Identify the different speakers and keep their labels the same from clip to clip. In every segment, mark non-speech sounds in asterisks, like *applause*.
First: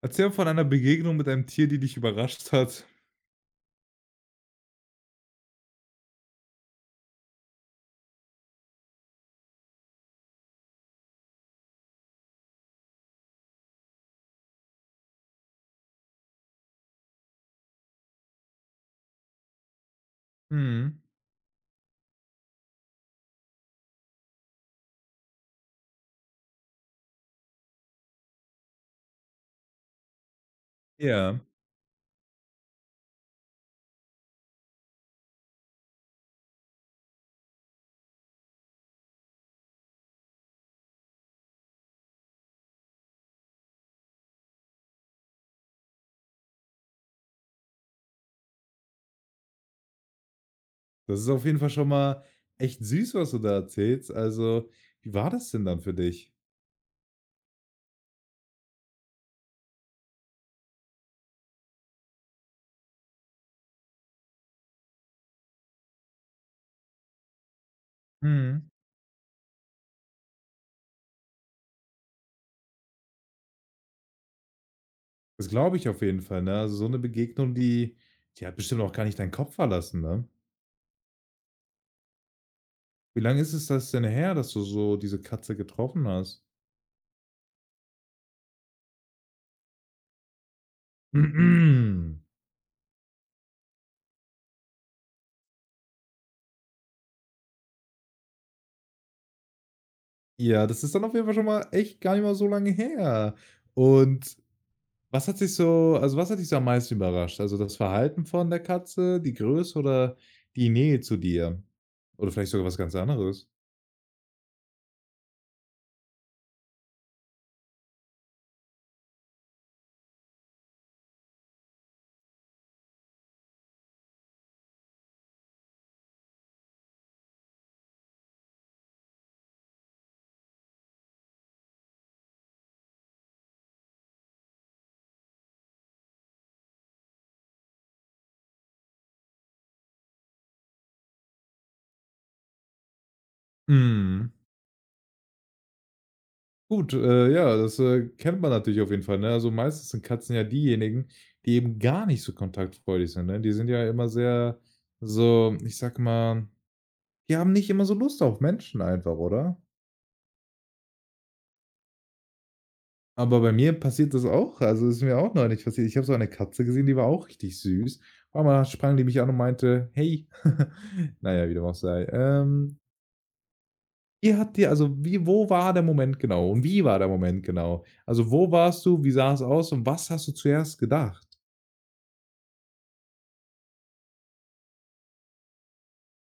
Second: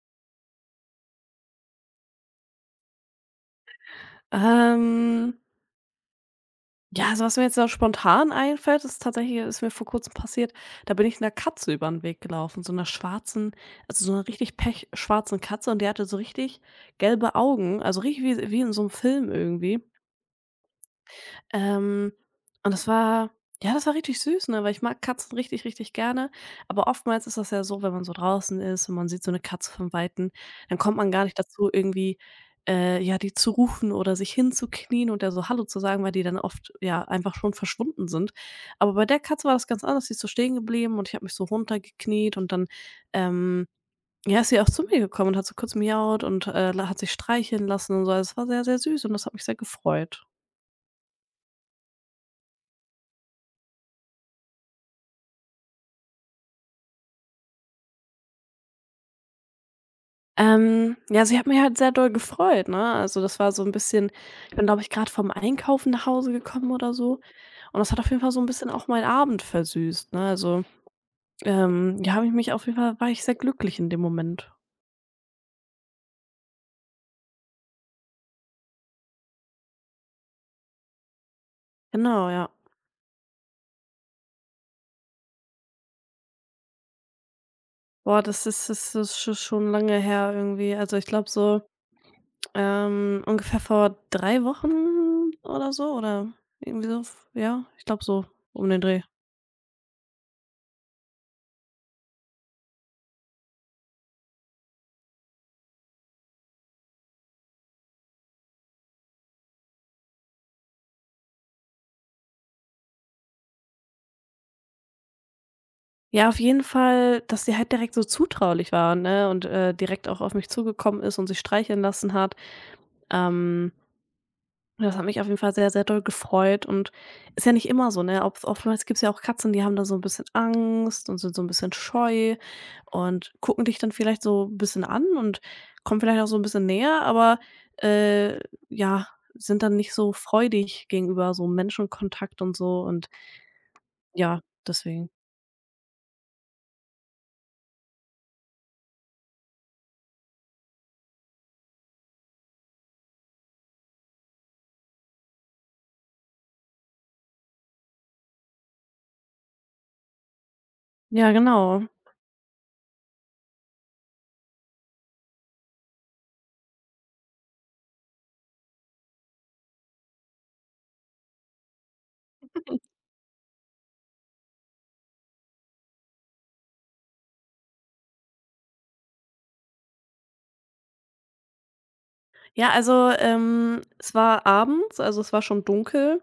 Speaker 1: Erzähl von einer Begegnung mit einem Tier, die dich überrascht hat.
Speaker 2: Ähm, ja, also was mir jetzt da spontan einfällt, ist mir vor Kurzem passiert. Da bin ich einer Katze über den Weg gelaufen, so einer schwarzen, also so einer richtig pechschwarzen Katze, und die hatte so richtig gelbe Augen, also richtig wie in so einem Film irgendwie.
Speaker 1: Mhm,
Speaker 2: Ähm, und das war Ja, das war richtig süß, ne, weil ich mag Katzen richtig, richtig gerne. Aber oftmals ist das ja so, wenn man so draußen ist und man sieht so eine Katze von Weitem, dann kommt man gar nicht
Speaker 1: ja.
Speaker 2: dazu, irgendwie, ja, die zu rufen oder sich hinzuknien und der so „Hallo" zu sagen, weil die dann oft, ja, einfach schon verschwunden sind. Aber bei der Katze war das ganz anders. Die ist so stehen geblieben und ich habe mich so runtergekniet, und dann, ähm, ja, ist sie auch zu mir gekommen und hat so kurz miaut und, hat sich streicheln lassen und so. Also, es war sehr, sehr süß und das hat mich sehr gefreut.
Speaker 1: Das ist auf jeden Fall schon mal echt süß, was du da erzählst. Also, wie war das denn dann für dich?
Speaker 2: Ja, also ich habe mich halt sehr doll gefreut, ne? Also, das war so ein bisschen, ich bin, glaube ich, gerade vom Einkaufen nach Hause gekommen oder so, und das hat auf jeden Fall so ein
Speaker 1: Mhm.
Speaker 2: bisschen auch meinen Abend versüßt, ne? Also, ja, habe ich mich auf jeden Fall war ich sehr glücklich in dem Moment.
Speaker 1: Das glaube ich auf jeden Fall, ne? Also so eine Begegnung, die die hat bestimmt auch gar nicht deinen Kopf verlassen, ne?
Speaker 2: Genau, ja.
Speaker 1: Wie lange ist es das denn her, dass du so diese Katze getroffen hast?
Speaker 2: Boah, das ist schon lange her irgendwie. Also, ich
Speaker 1: *clears throat*
Speaker 2: glaube so,
Speaker 1: Mhm.
Speaker 2: ungefähr vor 3 Wochen oder so, oder irgendwie so, ja, ich glaube so um den Dreh.
Speaker 1: Ja, das ist dann auf jeden Fall schon mal echt gar nicht mal so lange her. Und was hat dich so am meisten überrascht? Also, das Verhalten von der Katze, die Größe oder die Nähe zu dir? Oder vielleicht sogar was ganz anderes?
Speaker 2: Ja, auf jeden Fall, dass sie halt direkt so zutraulich war, ne, und, direkt auch auf mich zugekommen ist und sich streicheln lassen hat. Ähm, Das hat mich auf jeden Fall sehr, sehr doll gefreut, und ist ja nicht immer so, ne? Ob Oftmals gibt's ja auch Katzen, die haben da so ein bisschen Angst und sind so ein bisschen scheu und gucken dich dann vielleicht so ein bisschen an und kommen vielleicht auch so ein bisschen näher, aber, äh, ja, sind dann nicht so freudig gegenüber so Menschenkontakt und so, und
Speaker 1: Mhm.
Speaker 2: ja, deswegen.
Speaker 1: Gut, ja, das, kennt man natürlich auf jeden Fall, ne? Also, meistens sind Katzen ja diejenigen, die eben gar nicht so kontaktfreudig sind, ne? Die sind ja immer sehr so, ich sage mal, die haben nicht immer so Lust auf Menschen einfach, oder?
Speaker 2: Ja, genau.
Speaker 1: Aber bei mir passiert das auch. Also, ist mir auch neulich passiert. Ich habe so eine Katze gesehen, die war auch richtig süß. Auf einmal sprang die mich an und meinte: „Hey." *laughs* Naja, ja, wie dem auch sei. „Wie hat dir also, wie wo war der Moment genau und wie war der Moment genau? Also, wo warst du, wie sah es aus und was hast du zuerst gedacht?"
Speaker 2: Ja, also, es war abends, also, es war schon dunkel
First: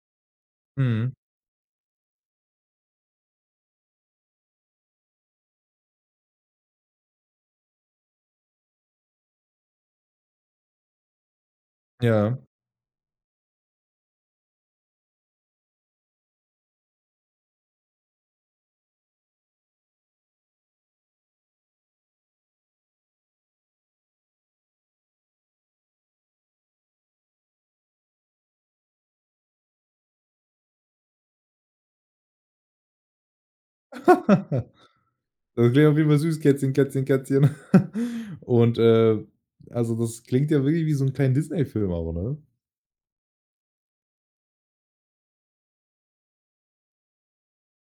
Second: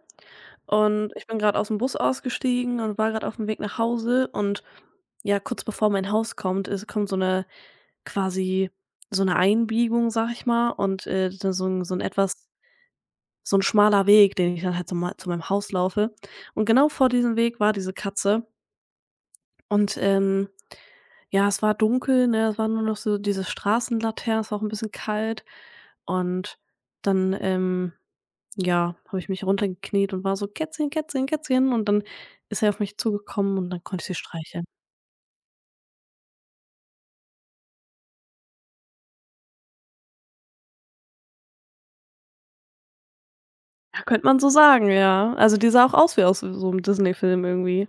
Speaker 2: und
Speaker 1: Mhm,
Speaker 2: ich bin gerade aus dem Bus ausgestiegen und war gerade auf dem Weg nach Hause, und ja, kurz bevor mein Haus kommt, ist kommt so eine, quasi, so eine Einbiegung, sag ich mal, und, da so ein, so 'n
Speaker 1: ja.
Speaker 2: etwas so ein schmaler Weg, den ich dann halt zu meinem Haus laufe. Und genau vor diesem Weg war diese Katze. Und, ja, es war dunkel, ne? Es waren nur noch so diese Straßenlaternen, es war auch ein bisschen kalt. Und dann, ja, habe ich mich runtergekniet und war so: „Kätzchen, Kätzchen, Kätzchen." Und dann ist er auf mich zugekommen und dann konnte ich sie streicheln.
Speaker 1: *laughs* Das klingt auf jeden Fall süß, Kätzchen, Kätzchen, Kätzchen. *laughs* Und, also, das klingt ja wirklich wie so ein kleiner Disney-Film, aber, ne?
Speaker 2: Ja, könnte man so sagen, ja. Also, die sah auch aus wie aus so einem Disney-Film irgendwie.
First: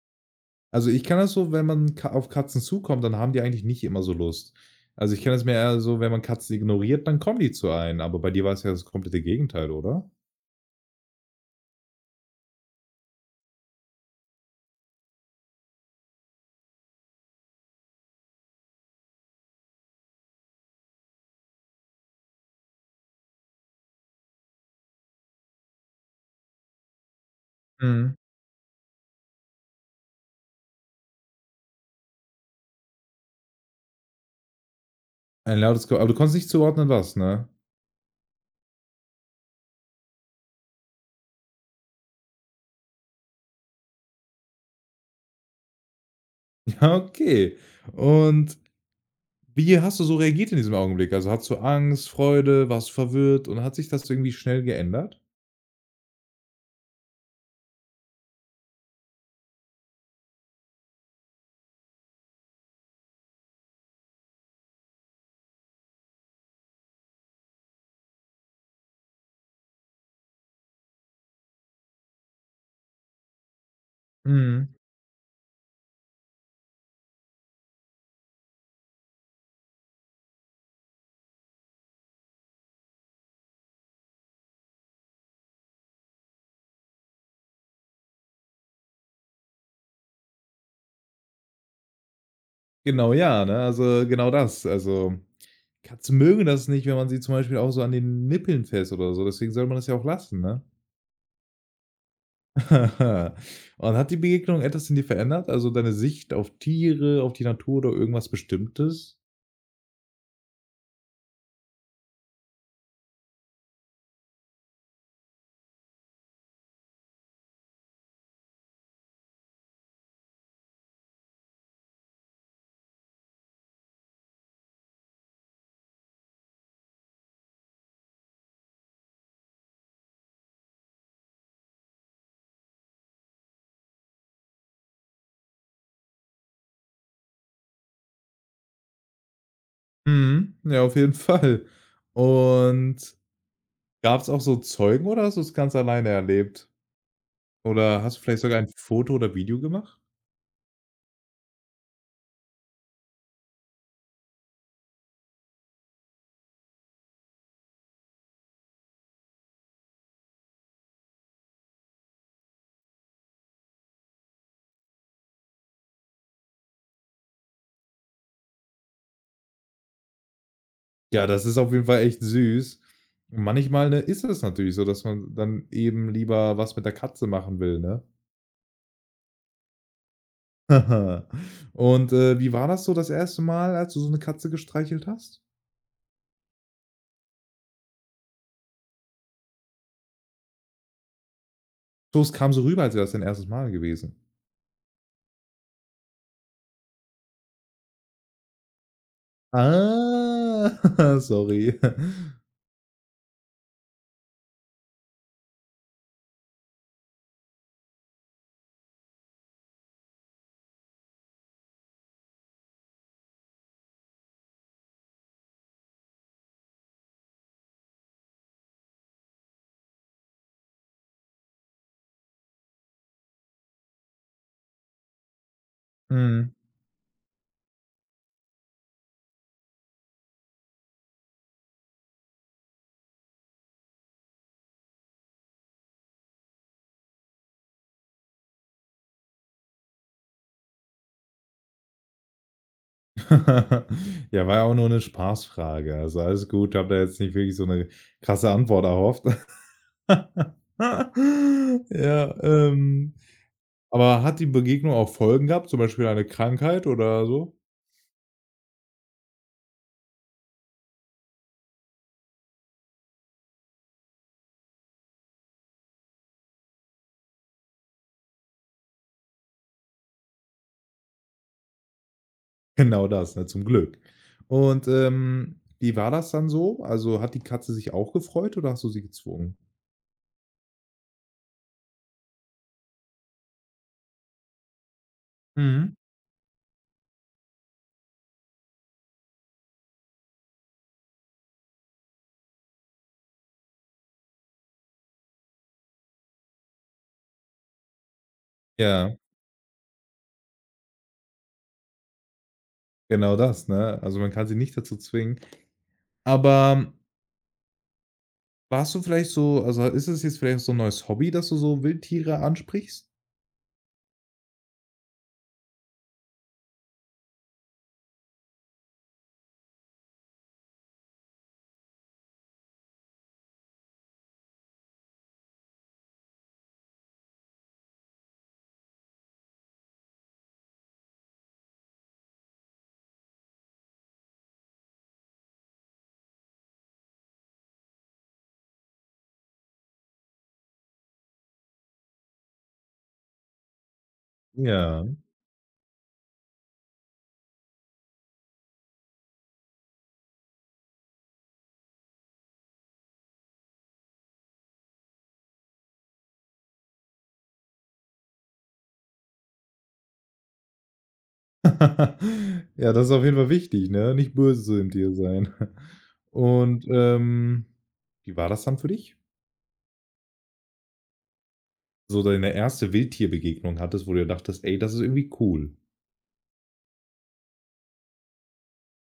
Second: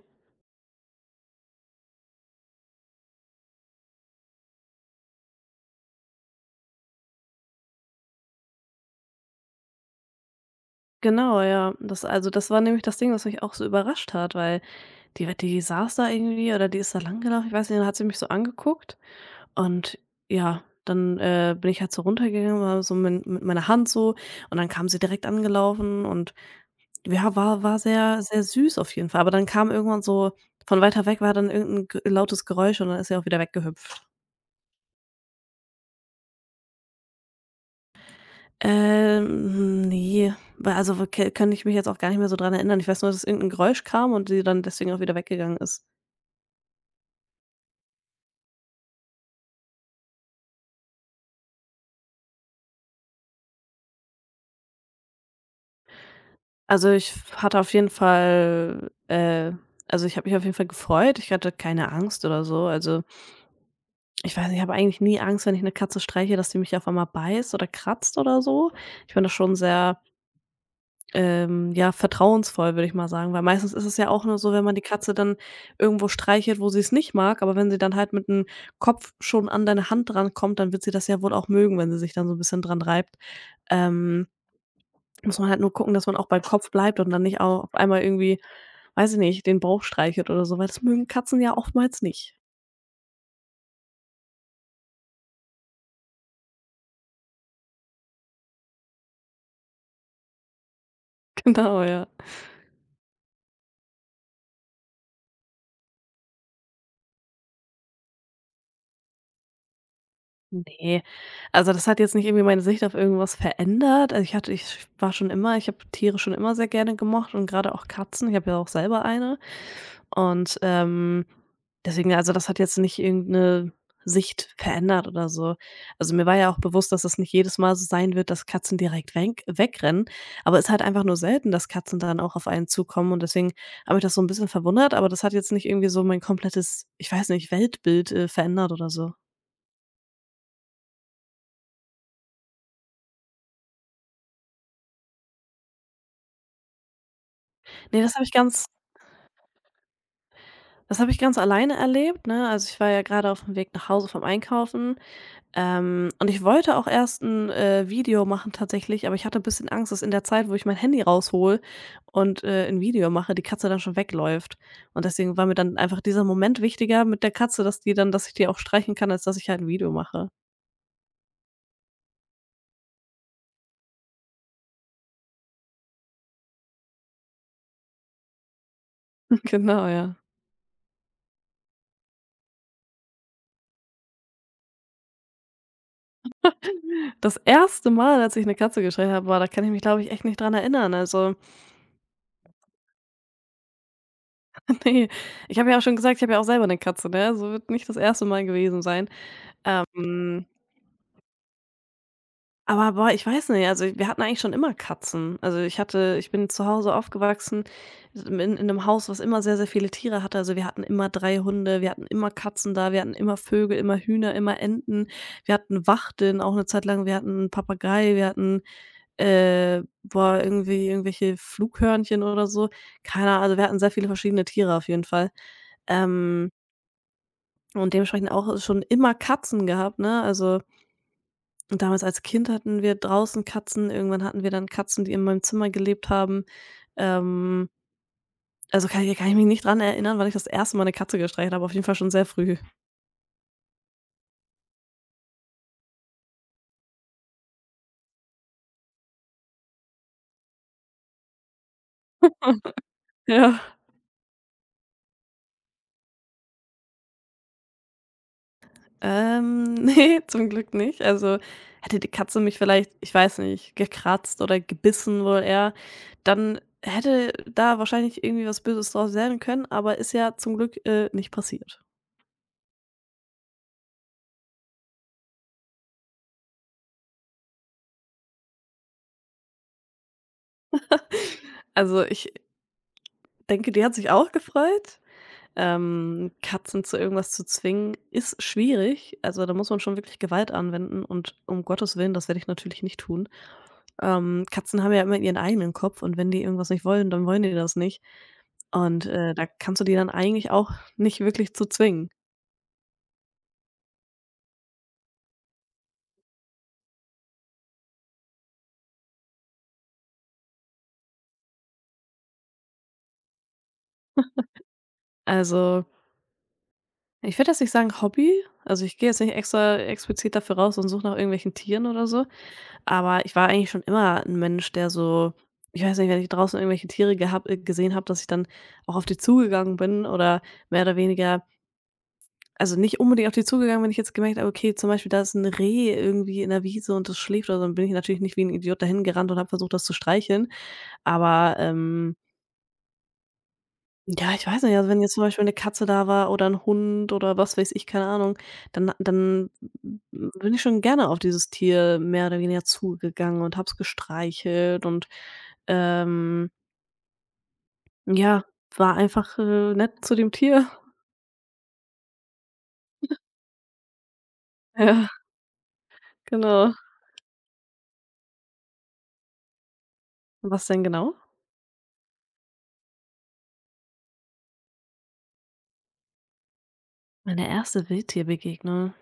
Speaker 1: Also, ich kann das so, wenn man Ka auf Katzen zukommt, dann haben die eigentlich nicht immer so Lust. Also, ich kenne das mir eher so, wenn man Katzen ignoriert, dann kommen die zu einem, aber bei dir war es ja das komplette Gegenteil, oder?
Speaker 2: Genau, ja. Das, also, das war nämlich das Ding, was mich auch so überrascht hat, weil die saß da irgendwie, oder die ist da langgelaufen, ich weiß nicht, dann hat sie mich so angeguckt. Und ja, dann, bin ich halt so runtergegangen, war so mit meiner Hand so, und dann kam sie direkt angelaufen und ja, war
Speaker 1: Mhm.
Speaker 2: sehr, sehr süß auf jeden Fall. Aber dann kam irgendwann so von weiter weg, war dann irgendein 'n lautes Geräusch und dann ist sie auch wieder weggehüpft.
Speaker 1: Ein lautes Ge aber du konntest nicht zuordnen, was, ne?
Speaker 2: Ne, weil, also w kann ich mich jetzt auch gar nicht mehr so dran erinnern. Ich weiß nur, dass irgendein Geräusch kam und sie dann deswegen auch wieder weggegangen ist.
Speaker 1: *laughs* Ja, okay. Und wie hast du so reagiert in diesem Augenblick? Also, hattest du Angst, Freude, warst du verwirrt und hat sich das irgendwie schnell geändert?
Speaker 2: Also, ich hatte auf jeden Fall, äh also, ich habe mich auf jeden Fall gefreut. Ich hatte keine Angst oder so. Also, ich weiß nicht, ich habe eigentlich nie Angst, wenn ich eine Katze streiche, dass die mich auf einmal beißt oder kratzt oder so. Ich bin da schon sehr, ja, vertrauensvoll, würde ich mal sagen, weil meistens ist es ja auch nur so, wenn
Speaker 1: Mhm.
Speaker 2: man die Katze dann irgendwo streichelt, wo sie es nicht mag, aber wenn sie dann halt mit dem Kopf schon an deine Hand dran kommt, dann wird sie das ja wohl auch mögen, wenn sie sich dann so ein bisschen dran reibt. Ähm, Muss man halt nur gucken, dass man auch beim Kopf bleibt und dann nicht au auf einmal irgendwie, weiß ich nicht, den Bauch streichelt oder so, weil das mögen Katzen ja oftmals nicht.
Speaker 1: Genau, ja, ne? Also, genau das. Also, Katzen mögen das nicht, wenn man sie zum Beispiel auch so an den Nippeln fest oder so, deswegen soll man das ja auch lassen, ne?
Speaker 2: *laughs* Genau, ja.
Speaker 1: *laughs* Und hat die Begegnung etwas in dir verändert? Also, deine Sicht auf Tiere, auf die Natur oder irgendwas Bestimmtes?
Speaker 2: Ne, also das hat jetzt nicht irgendwie meine Sicht auf irgendwas verändert. Also ich habe Tiere schon immer sehr gerne gemocht, und gerade auch Katzen. Ich habe ja auch selber eine, und, deswegen, also das hat jetzt nicht irgendeine Sicht verändert oder so. Also mir war ja auch bewusst, dass es nicht jedes Mal so sein wird, dass Katzen direkt wenk wegrennen, aber es ist halt einfach nur selten, dass Katzen dann auch auf einen zukommen, und deswegen habe ich das so ein bisschen verwundert, aber das hat jetzt nicht irgendwie so mein komplettes, ich weiß nicht, Weltbild, verändert oder so.
Speaker 1: Mhm. Ja, auf jeden *laughs* Fall. Und gab es auch so Zeugen oder hast du es ganz alleine erlebt? Oder
Speaker 2: Ne,
Speaker 1: hast du vielleicht sogar ein Foto oder Video gemacht?
Speaker 2: das habe ich ganz alleine erlebt, ne? Also, ich war ja gerade auf dem Weg nach Hause vom Einkaufen, und ich wollte auch erst ein, Video machen tatsächlich, aber ich hatte ein bisschen Angst, dass in der Zeit, wo ich mein Handy raushole und, 'n Video mache, die Katze dann schon wegläuft. Und deswegen war mir dann einfach dieser Moment wichtiger mit der Katze, dass ich die auch streicheln kann, als dass ich halt ein Video mache.
Speaker 1: Ja, das ist auf jeden Fall echt süß. Manchmal, ne, ist es natürlich so, dass man dann eben lieber was mit der Katze machen will, ne?
Speaker 2: *laughs* Genau, ja.
Speaker 1: *laughs* Und, wie war das so das erste Mal, als du so eine Katze gestreichelt hast?
Speaker 2: Das erste Mal, als ich eine Katze gestreichelt habe, war, da kann ich mich, glaube ich, echt nicht dran erinnern. Also,
Speaker 1: So, es kam so rüber, als wäre es dein erstes Mal gewesen.
Speaker 2: *laughs* nee, ich habe ja auch schon gesagt, ich habe ja auch selber eine Katze, ne? Also, wird nicht das erste Mal gewesen sein. Hm,
Speaker 1: Ah, *laughs* sorry.
Speaker 2: aber boah, ich weiß nicht, also wir hatten eigentlich schon immer Katzen. Also, ich bin zu Hause aufgewachsen, in 'nem Haus, was immer sehr, sehr viele Tiere hatte. Also, wir hatten immer 3 Hunde, wir hatten immer Katzen da, wir hatten immer Vögel, immer Hühner, immer Enten. Wir hatten Wachteln auch eine Zeit lang, wir hatten 'n Papagei, wir hatten, boah, irgendwie irgendwelche Flughörnchen oder so. Keine Ahnung, also wir hatten sehr viele verschiedene Tiere auf jeden Fall. Ähm,
Speaker 1: Mhm.
Speaker 2: und dementsprechend auch schon immer Katzen gehabt, ne? Also. Und damals als Kind hatten wir draußen Katzen, irgendwann hatten wir dann Katzen, die in meinem Zimmer gelebt haben. Ähm, also, kann ich mich nicht dran erinnern, weil ich das erste Mal eine Katze gestreichelt habe, auf jeden Fall schon sehr früh.
Speaker 1: *laughs* Ja, war ja auch nur 'ne Spaßfrage, also alles gut. Ich habe da jetzt nicht wirklich so 'ne krasse Antwort erhofft. *laughs* Ja,
Speaker 2: Ja.
Speaker 1: aber hat die Begegnung auch Folgen gehabt, zum Beispiel eine Krankheit oder so?
Speaker 2: *laughs* Ne, zum Glück nicht. Also, hätte die Katze mich vielleicht, ich weiß nicht, gekratzt oder gebissen wohl eher, dann hätte da wahrscheinlich irgendwie was Böses draus werden können, aber ist ja zum Glück, nicht passiert.
Speaker 1: Genau das, ne, zum Glück. Und, wie war das dann so? Also, hat die Katze sich auch gefreut oder hast du sie gezwungen?
Speaker 2: Also, ich denke, die hat sich auch gefreut.
Speaker 1: Mhm.
Speaker 2: Katzen zu irgendwas zu zwingen, ist schwierig. Also, da muss man schon wirklich Gewalt anwenden und, um Gottes Willen, das werde ich natürlich nicht tun. Katzen haben ja immer ihren eigenen Kopf und wenn die irgendwas nicht wollen, dann wollen die das nicht. Und,
Speaker 1: Ja.
Speaker 2: da kannst du die dann eigentlich auch nicht wirklich zu zwingen.
Speaker 1: Genau das, ne? Also, man kann sie nicht dazu zwingen. Aber warst du vielleicht so also, ist es jetzt vielleicht so ein neues Hobby, dass du so Wildtiere ansprichst?
Speaker 2: Also, ich würde jetzt nicht sagen Hobby. Also, ich gehe jetzt nicht extra explizit dafür raus und suche nach irgendwelchen Tieren oder so. Aber ich war eigentlich schon immer ein Mensch, der so, ich weiß nicht, wenn ich draußen irgendwelche Tiere gehab gesehen habe, dass ich dann auch auf die zugegangen bin, oder mehr oder weniger, also, nicht unbedingt auf die zugegangen, wenn ich jetzt gemerkt habe, okay, zum Beispiel da ist ein Reh irgendwie in der Wiese und das schläft oder so, dann bin ich natürlich nicht wie ein Idiot dahin gerannt und habe versucht, das zu streicheln. Aber, ja, ich weiß nicht, also wenn
Speaker 1: Ja.
Speaker 2: jetzt zum Beispiel 'ne Katze da war oder 'n Hund oder was weiß ich, keine Ahnung, dann bin ich schon gerne auf dieses Tier mehr oder weniger zugegangen und habe es gestreichelt und, ähm, ja, war einfach, nett zu dem Tier.
Speaker 1: *laughs* Ja, das ist auf jeden Fall wichtig, ne? Nicht böse zu dem Tier
Speaker 2: *laughs* Ja,
Speaker 1: sein.
Speaker 2: genau.
Speaker 1: Und, wie war das dann für dich?
Speaker 2: Was denn genau?
Speaker 1: So, deine erste Wildtierbegegnung hattest, wo du dir dachtest: „Ey, das ist irgendwie cool."
Speaker 2: Meine erste Wildtierbegegnung?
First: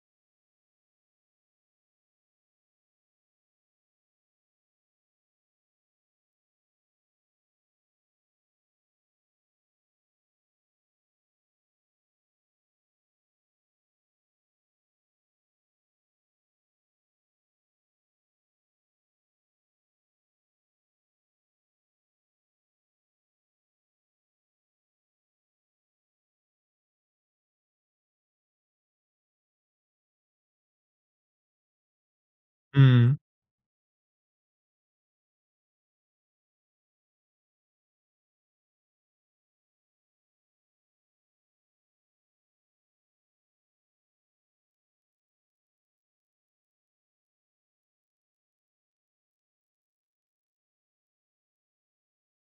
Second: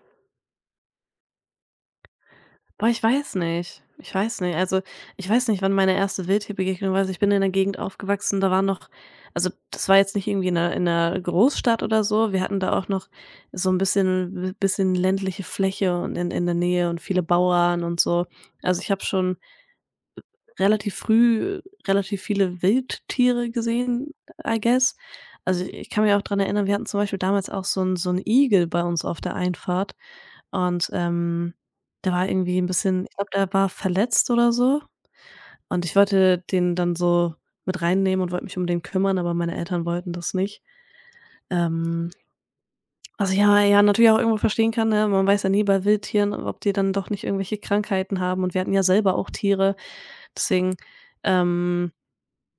Speaker 2: Boah, ich weiß nicht. Ich weiß nicht. Also, ich weiß nicht, wann meine erste Wildtierbegegnung war. Also, ich bin in der Gegend aufgewachsen, da waren noch, also, das war jetzt nicht irgendwie in 'ner Großstadt oder so. Wir hatten da auch noch so ein bisschen ländliche Fläche und, in der Nähe, und viele Bauern und so. Also, ich habe schon relativ früh relativ viele Wildtiere gesehen, I guess. Also, ich kann mich auch dran erinnern, wir hatten zum Beispiel damals auch so einen Igel bei uns auf der Einfahrt. Und, ähm, Der war irgendwie 'n bisschen, ich
Speaker 1: Mhm.
Speaker 2: glaube, der war verletzt oder so und ich wollte den dann so mit reinnehmen und wollte mich um den kümmern, aber meine Eltern wollten das nicht. Ähm, Was ich aber ja natürlich auch irgendwo verstehen kann, ne? Man weiß ja nie bei Wildtieren, ob die dann doch nicht irgendwelche Krankheiten haben, und wir hatten ja selber auch Tiere. Deswegen, ähm,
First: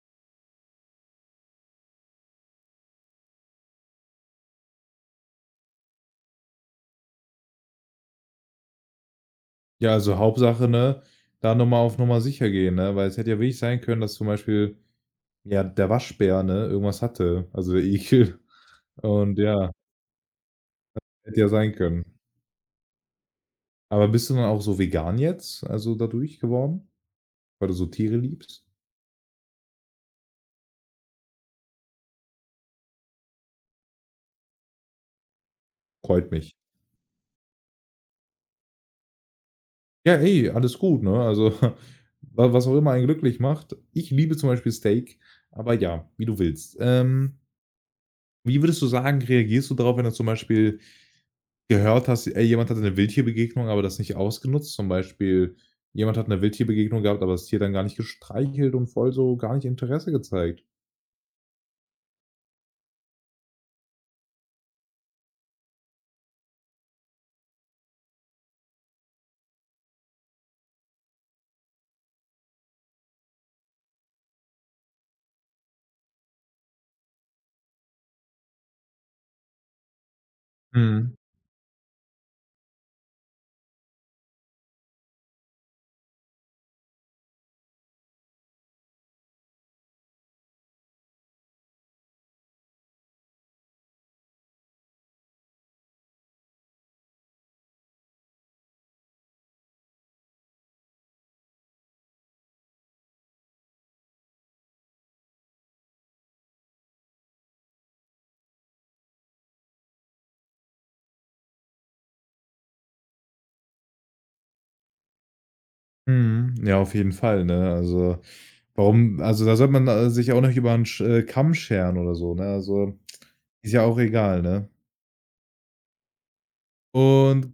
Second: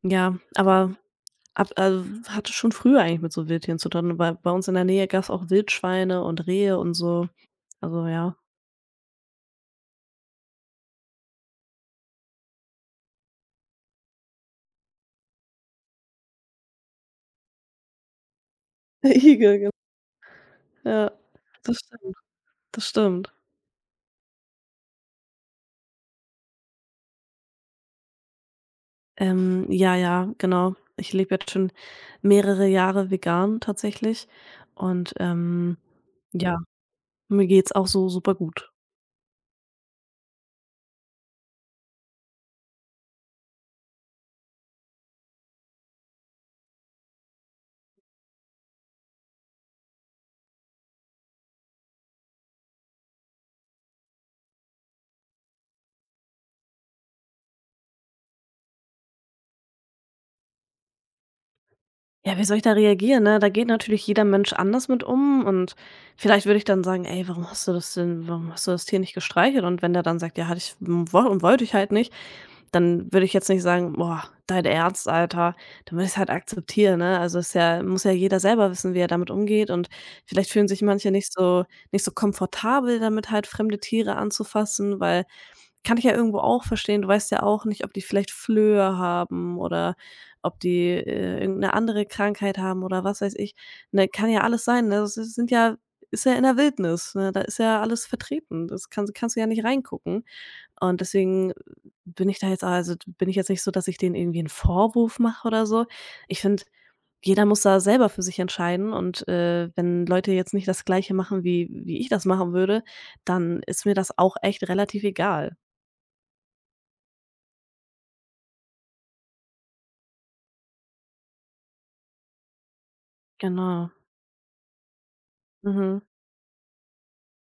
Speaker 2: ja, aber hatte schon früher eigentlich mit so Wildtieren zu tun, weil bei uns in der Nähe gab's auch Wildschweine und Rehe und so. Also, ja.
Speaker 1: Ja, also, Hauptsache, ne, da noch mal auf Nummer sicher gehen, ne? Weil es hätte ja wirklich sein können, dass zum Beispiel, ja, der Waschbär, ne, irgendwas hatte, also, der Igel. *laughs*
Speaker 2: *laughs*
Speaker 1: Und
Speaker 2: Igel, ge
Speaker 1: ja,
Speaker 2: ja,
Speaker 1: hätte ja sein
Speaker 2: das
Speaker 1: können.
Speaker 2: stimmt. Das stimmt.
Speaker 1: Aber bist du dann auch so vegan jetzt, also dadurch geworden, weil du so Tiere liebst?
Speaker 2: Ja, ja, genau. Ich lebe jetzt schon mehrere Jahre vegan tatsächlich und
Speaker 1: Freut mich.
Speaker 2: ja, mir geht's auch so super gut.
Speaker 1: Ja, ey, alles gut, ne? Also, *laughs* wa was auch immer einen glücklich macht. Ich liebe zum Beispiel Steak, aber ja, wie du willst. Wie würdest du sagen, reagierst du darauf, wenn du zum Beispiel gehört hast, ey, jemand hatte eine Wildtierbegegnung, aber das nicht ausgenutzt? Zum Beispiel, jemand hat eine Wildtierbegegnung gehabt, aber das Tier dann gar nicht gestreichelt und voll so gar nicht Interesse gezeigt.
Speaker 2: Ja, wie soll ich da reagieren, ne? Da geht natürlich jeder Mensch anders mit um, und vielleicht würde ich dann sagen: „Ey, warum hast du das denn warum hast du das Tier nicht gestreichelt?“ Und wenn der dann sagt: „Ja, hatte ich w woll und wollte ich halt nicht“, dann würde ich jetzt nicht sagen: „Boah, dein Ernst, Alter?“ Dann würde ich es halt akzeptieren, ne? Also, ist ja muss ja jeder selber wissen, wie er damit umgeht, und vielleicht fühlen sich manche
Speaker 1: Mhm.
Speaker 2: nicht so komfortabel damit, halt fremde Tiere anzufassen, weil kann ich ja irgendwo auch verstehen. Du weißt ja auch nicht, ob die vielleicht Flöhe haben oder ob die, irgend 'ne andere Krankheit haben oder was weiß ich, ne? Kann ja alles sein, ne? Das s sind ja ist ja in der Wildnis, ne? Da ist ja alles vertreten. Das kannst du ja nicht reingucken. Und deswegen bin ich jetzt nicht so, dass ich denen irgendwie einen Vorwurf mache oder so. Ich finde, jeder muss da selber für sich entscheiden, und, wenn Leute jetzt nicht das Gleiche machen, wie ich das machen würde, dann ist mir das auch echt relativ egal.
Speaker 1: Mhm. Ja, auf jeden Fall, ne? Also, da sollte man, sich auch nicht über einen Sch Kamm scheren oder so, ne? Also, ist ja
Speaker 2: Genau.
Speaker 1: auch egal, ne?
Speaker 2: Mhm.
Speaker 1: Und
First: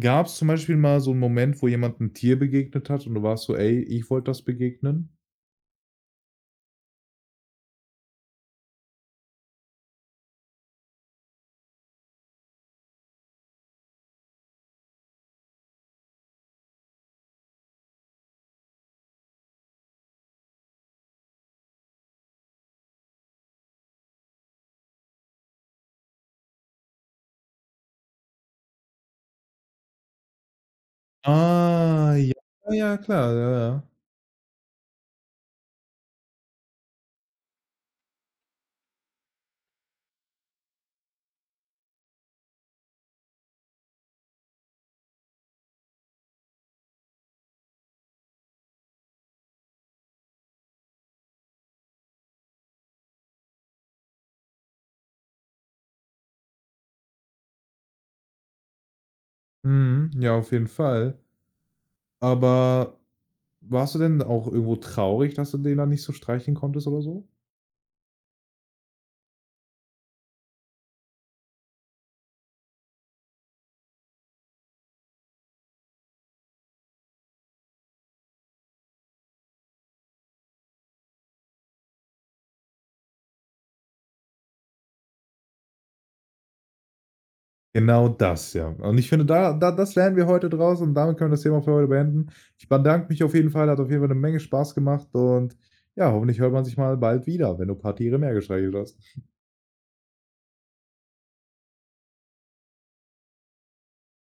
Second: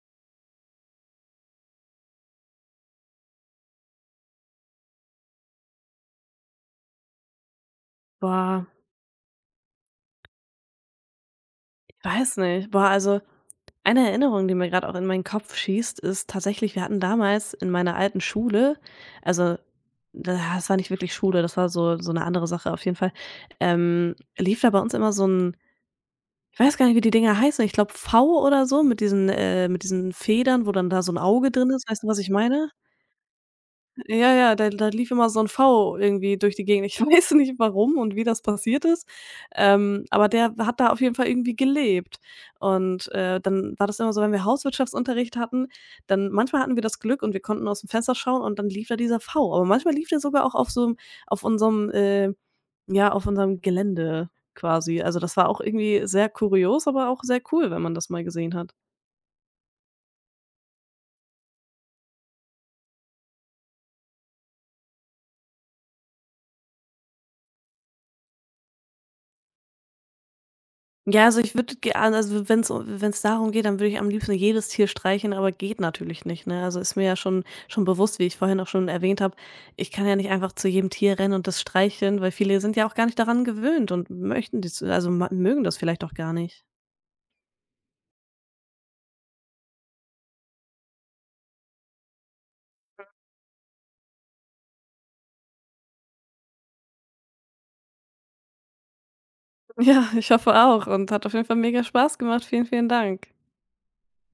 Speaker 1: gab es zum Beispiel mal so einen Moment, wo jemand 'n Tier begegnet hat und du warst so: „Ey, ich wollte das begegnen?"
Speaker 2: Boah, ich weiß nicht. Boah, also eine Erinnerung, die mir gerade auch in meinen Kopf schießt, ist tatsächlich, wir hatten damals in meiner alten Schule, also, da das war nicht wirklich Schule, das war so so eine andere Sache auf jeden Fall, lief da bei uns immer so ein, ich weiß gar nicht, wie die Dinger heißen, ich glaube V oder so, mit diesen Federn, wo dann da so ein Auge drin ist. Weißt du,
Speaker 1: Ah,
Speaker 2: was ich
Speaker 1: ja,
Speaker 2: meine?
Speaker 1: ja, ja, klar, ja, ja.
Speaker 2: Ja, ja, da da lief immer so ein V irgendwie durch die Gegend. Ich *laughs* weiß nicht, warum und wie das passiert ist, aber der hat da auf jeden Fall irgendwie gelebt. Und, dann war das immer so, wenn wir Hauswirtschaftsunterricht hatten, dann manchmal hatten wir das Glück und wir konnten aus dem Fenster schauen und dann lief da dieser V. Aber manchmal lief der sogar auch auf so auf unserem, ja, auf unserem Gelände quasi. Also, das war auch irgendwie sehr kurios, aber auch sehr cool, wenn man das mal gesehen hat.
Speaker 1: Mhm. Ja, auf jeden Fall. Aber warst du denn auch irgendwo traurig, dass du den dann nicht so streichen konntest oder so?
Speaker 2: Ja, also ich würde ge also wenn es darum geht, dann würde ich am liebsten jedes Tier streicheln, aber geht natürlich nicht, ne? Also ist mir ja schon bewusst, wie ich vorhin auch schon erwähnt habe, ich kann ja nicht einfach zu jedem Tier rennen und das streicheln, weil viele sind ja auch gar nicht daran gewöhnt und möchten das, also ma mögen das vielleicht auch gar nicht.
Speaker 1: Genau das, ja. Und ich finde, da das lernen wir heute draus und damit können wir das Thema für heute beenden. Ich bedanke mich auf jeden Fall, hat auf jeden Fall eine Menge Spaß gemacht und ja, hoffentlich hört man sich mal bald wieder, wenn du ein paar Tiere mehr gestreichelt hast.
Speaker 2: Ja, ich hoffe auch, und hat auf jeden Fall mega Spaß gemacht. Vielen, vielen Dank.